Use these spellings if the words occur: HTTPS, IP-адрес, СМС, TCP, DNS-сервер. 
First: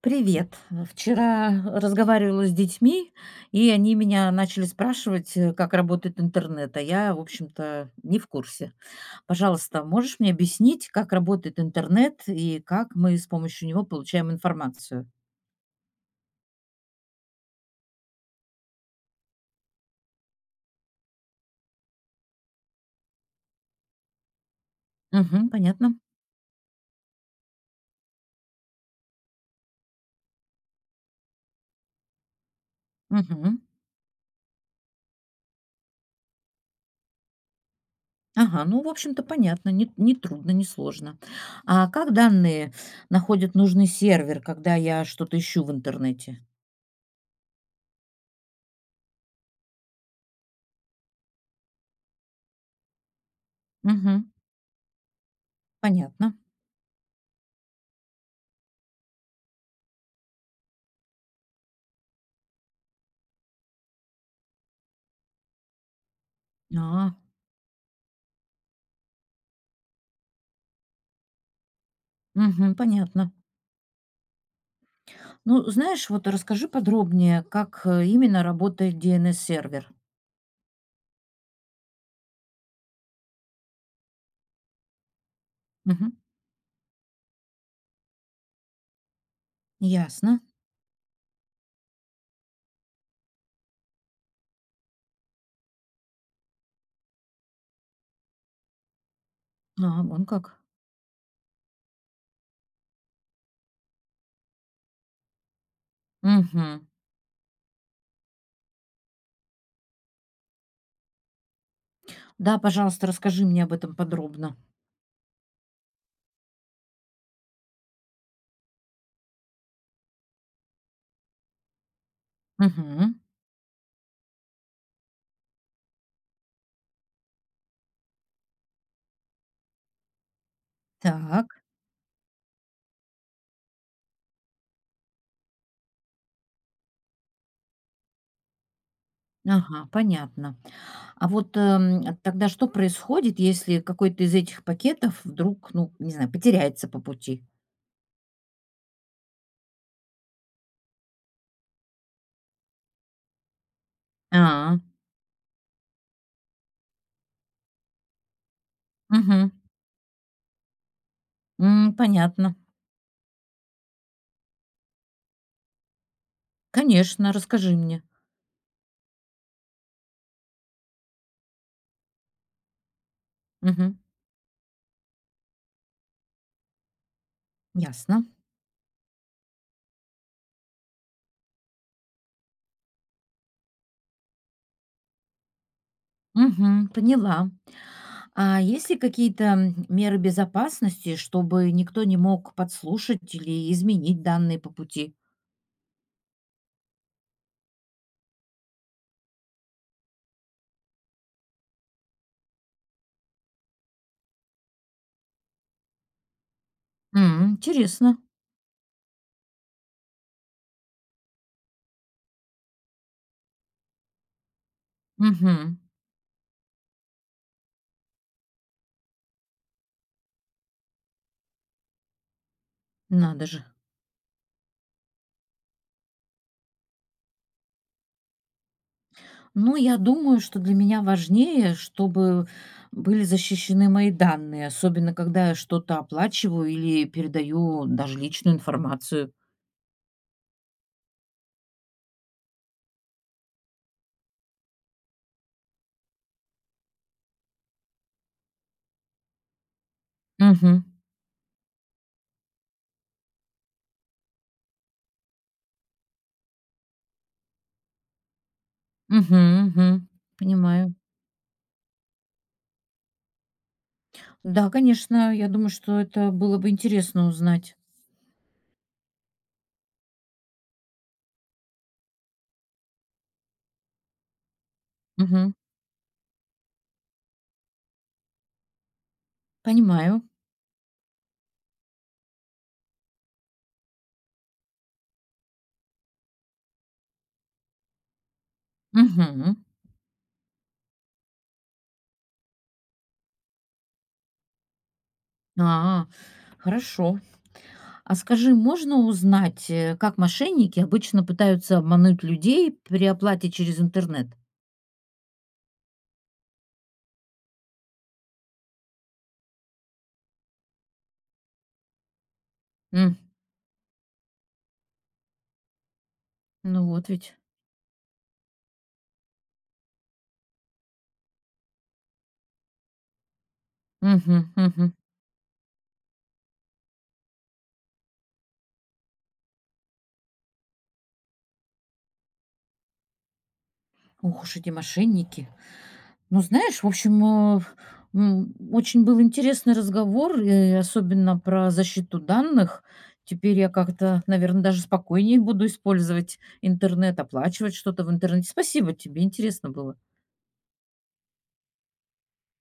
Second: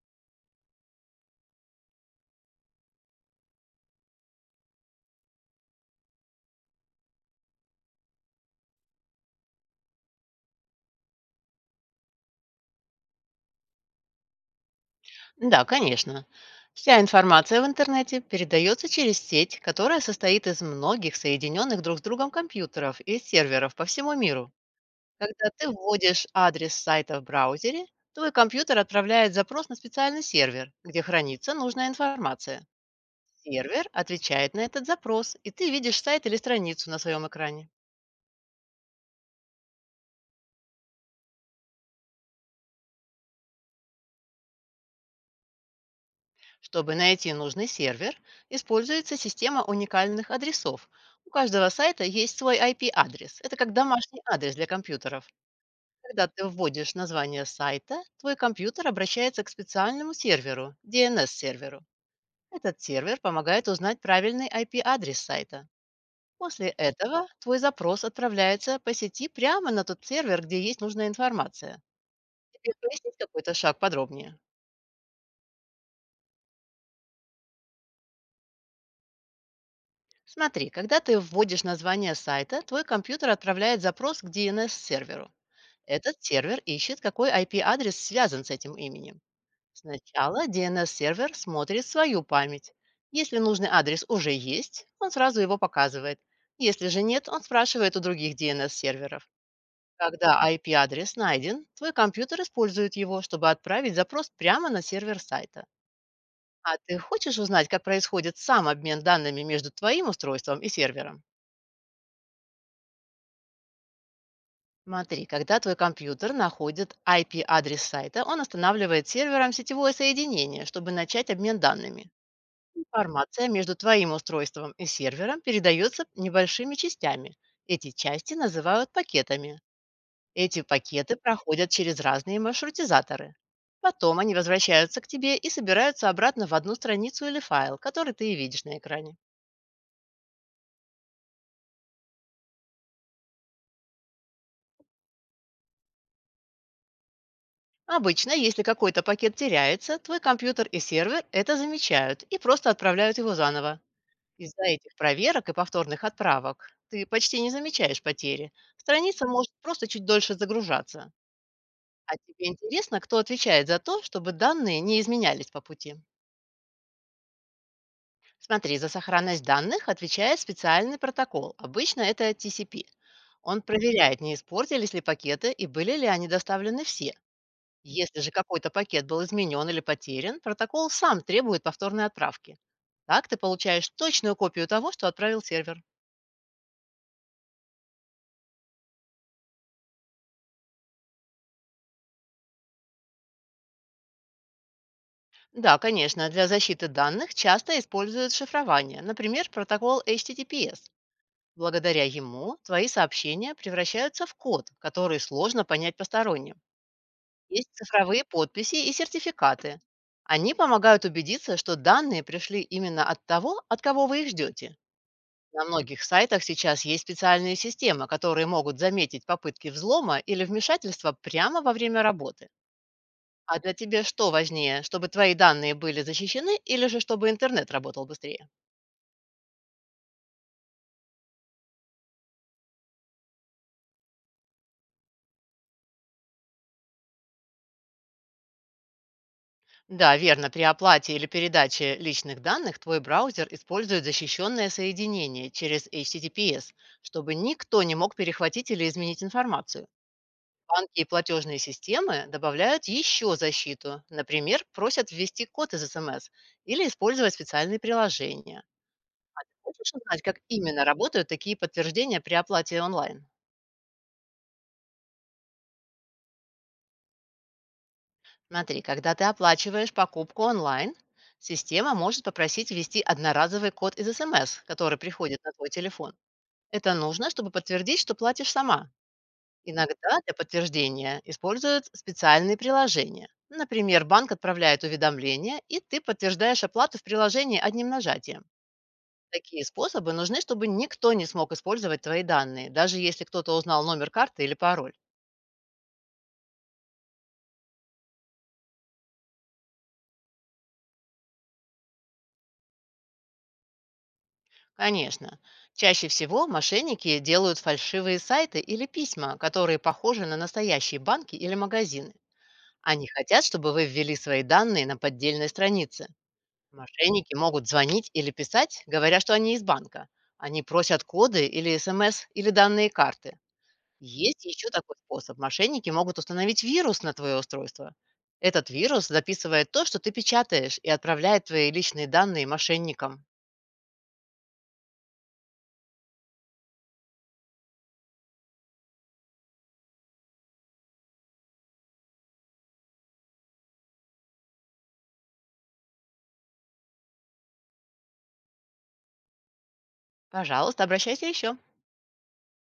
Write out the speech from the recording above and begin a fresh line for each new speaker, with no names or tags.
Привет. Вчера разговаривала с детьми, и они меня начали спрашивать, как работает интернет, а я, в общем-то, не в курсе. Пожалуйста, можешь мне объяснить, как работает интернет и как мы с помощью него получаем информацию?
Да, конечно. Вся информация в интернете передается через сеть, которая состоит из многих соединенных друг с другом компьютеров и серверов по всему миру.
Угу,
Когда ты
понятно.
вводишь адрес сайта в браузере, твой компьютер отправляет запрос на специальный сервер, где хранится нужная информация.
Угу.
Сервер отвечает на этот запрос, и ты видишь сайт или страницу на своем экране.
Ага, ну, в общем-то, понятно, не трудно, не сложно. А как данные находят нужный сервер, когда я что-то ищу в интернете?
Чтобы найти нужный сервер, используется система уникальных адресов. У каждого сайта есть свой IP-адрес. Это как домашний
Угу,
адрес для компьютеров. Когда
понятно.
ты вводишь название сайта, твой компьютер обращается к специальному серверу, DNS-серверу. Этот сервер помогает узнать правильный IP-адрес сайта. После
А,
этого твой запрос отправляется по сети прямо на тот сервер, где есть нужная информация. Тебе
угу,
пояснить
понятно.
какой-то шаг подробнее?
Ну, знаешь, вот расскажи подробнее, как, именно работает DNS-сервер.
Смотри, когда ты вводишь название сайта, твой компьютер отправляет запрос к DNS-серверу.
Мгм.
Этот сервер ищет, какой IP-адрес связан с этим именем.
Ясно.
Сначала DNS-сервер смотрит свою память. Если нужный адрес уже есть, он сразу его показывает. Если же нет, он спрашивает у других DNS-серверов.
А, вон
Когда
как.
IP-адрес найден, твой компьютер использует его, чтобы отправить запрос прямо на сервер сайта.
Мгм.
А ты хочешь узнать, как происходит сам обмен данными между твоим устройством и сервером?
Да, пожалуйста, расскажи мне об этом подробно.
Смотри, когда твой компьютер находит IP-адрес сайта, он останавливает сервером сетевое соединение, чтобы начать обмен данными.
Мгм.
Информация между твоим устройством и сервером передается небольшими частями. Эти части называют пакетами. Эти пакеты
Так.
проходят через разные маршрутизаторы. Потом они возвращаются к тебе и собираются обратно в одну страницу или файл, который ты и видишь на экране.
Ага, понятно. А вот, тогда что происходит, если какой-то из этих пакетов вдруг, ну, не знаю, потеряется по пути?
Обычно, если какой-то пакет теряется, твой компьютер и сервер это замечают и просто отправляют его заново. Из-за
А,
этих проверок и повторных отправок ты почти не замечаешь потери. Страница
мгм.
может просто чуть дольше загружаться.
М,
А тебе
понятно.
интересно, кто отвечает за то, чтобы данные не изменялись по пути?
Конечно, расскажи мне.
Смотри, за сохранность данных отвечает специальный протокол. Обычно это TCP. Он
Мгм.
проверяет, не испортились ли пакеты и были ли они доставлены все. Если
Ясно.
же какой-то пакет был изменен или потерян, протокол сам требует повторной отправки. Так ты получаешь точную копию того, что отправил сервер.
Мгм. Поняла. А есть ли какие-то меры безопасности, чтобы никто не мог подслушать или изменить данные по пути?
Да, конечно, для защиты данных часто используют шифрование, например, протокол HTTPS. Благодаря ему твои сообщения превращаются в код, который сложно понять посторонним.
М,
Есть
интересно.
цифровые подписи и сертификаты. Они помогают убедиться, что данные пришли именно от того, от кого вы их ждете. На
Мгм.
многих сайтах сейчас есть специальные системы, которые могут заметить попытки взлома или вмешательства прямо во время работы.
Надо
А
же.
для тебя что важнее, чтобы твои данные были защищены или же чтобы интернет работал быстрее?
Ну, я думаю, что для меня важнее, чтобы были защищены мои данные, особенно когда я что-то оплачиваю или передаю даже личную информацию.
Да, верно, при оплате или передаче личных данных твой браузер использует защищенное соединение через HTTPS, чтобы никто не мог перехватить или изменить информацию.
Угу.
Банки и платежные системы добавляют еще защиту. Например, просят ввести код из СМС или использовать специальные приложения.
Угу,
Хочешь
угу.
узнать, как именно
Понимаю.
работают такие подтверждения при оплате онлайн?
Да, конечно, я думаю, что это было бы интересно узнать.
Смотри, когда ты оплачиваешь покупку онлайн, система может попросить ввести одноразовый код из СМС, который приходит на
Угу.
твой телефон. Это нужно, чтобы подтвердить, что платишь сама. Иногда
Понимаю.
для подтверждения используют специальные приложения. Например, банк отправляет уведомление, и ты подтверждаешь оплату в приложении одним нажатием.
Мгм.
Такие способы нужны, чтобы никто не смог использовать твои данные, даже если кто-то узнал номер карты или пароль.
А, хорошо. А скажи, можно узнать, как мошенники обычно пытаются обмануть людей при оплате через интернет?
Конечно. Чаще всего мошенники делают фальшивые сайты или письма, которые похожи на настоящие банки или магазины. Они
М,
хотят, чтобы вы ввели свои данные на поддельной странице.
ну вот
Мошенники
ведь.
могут звонить или писать, говоря, что они из банка. Они просят коды или смс или данные карты. Есть
Мгм,
еще
мгм.
такой способ. Мошенники могут установить вирус на твое устройство. Этот вирус записывает то, что ты печатаешь, и отправляет твои личные данные мошенникам.
Ох уж эти мошенники. Ну, знаешь, в общем, очень был интересный разговор, и особенно про защиту данных. Теперь я как-то, наверное, даже спокойнее буду использовать интернет, оплачивать что-то в интернете. Спасибо тебе, интересно было.
Пожалуйста, обращайся еще.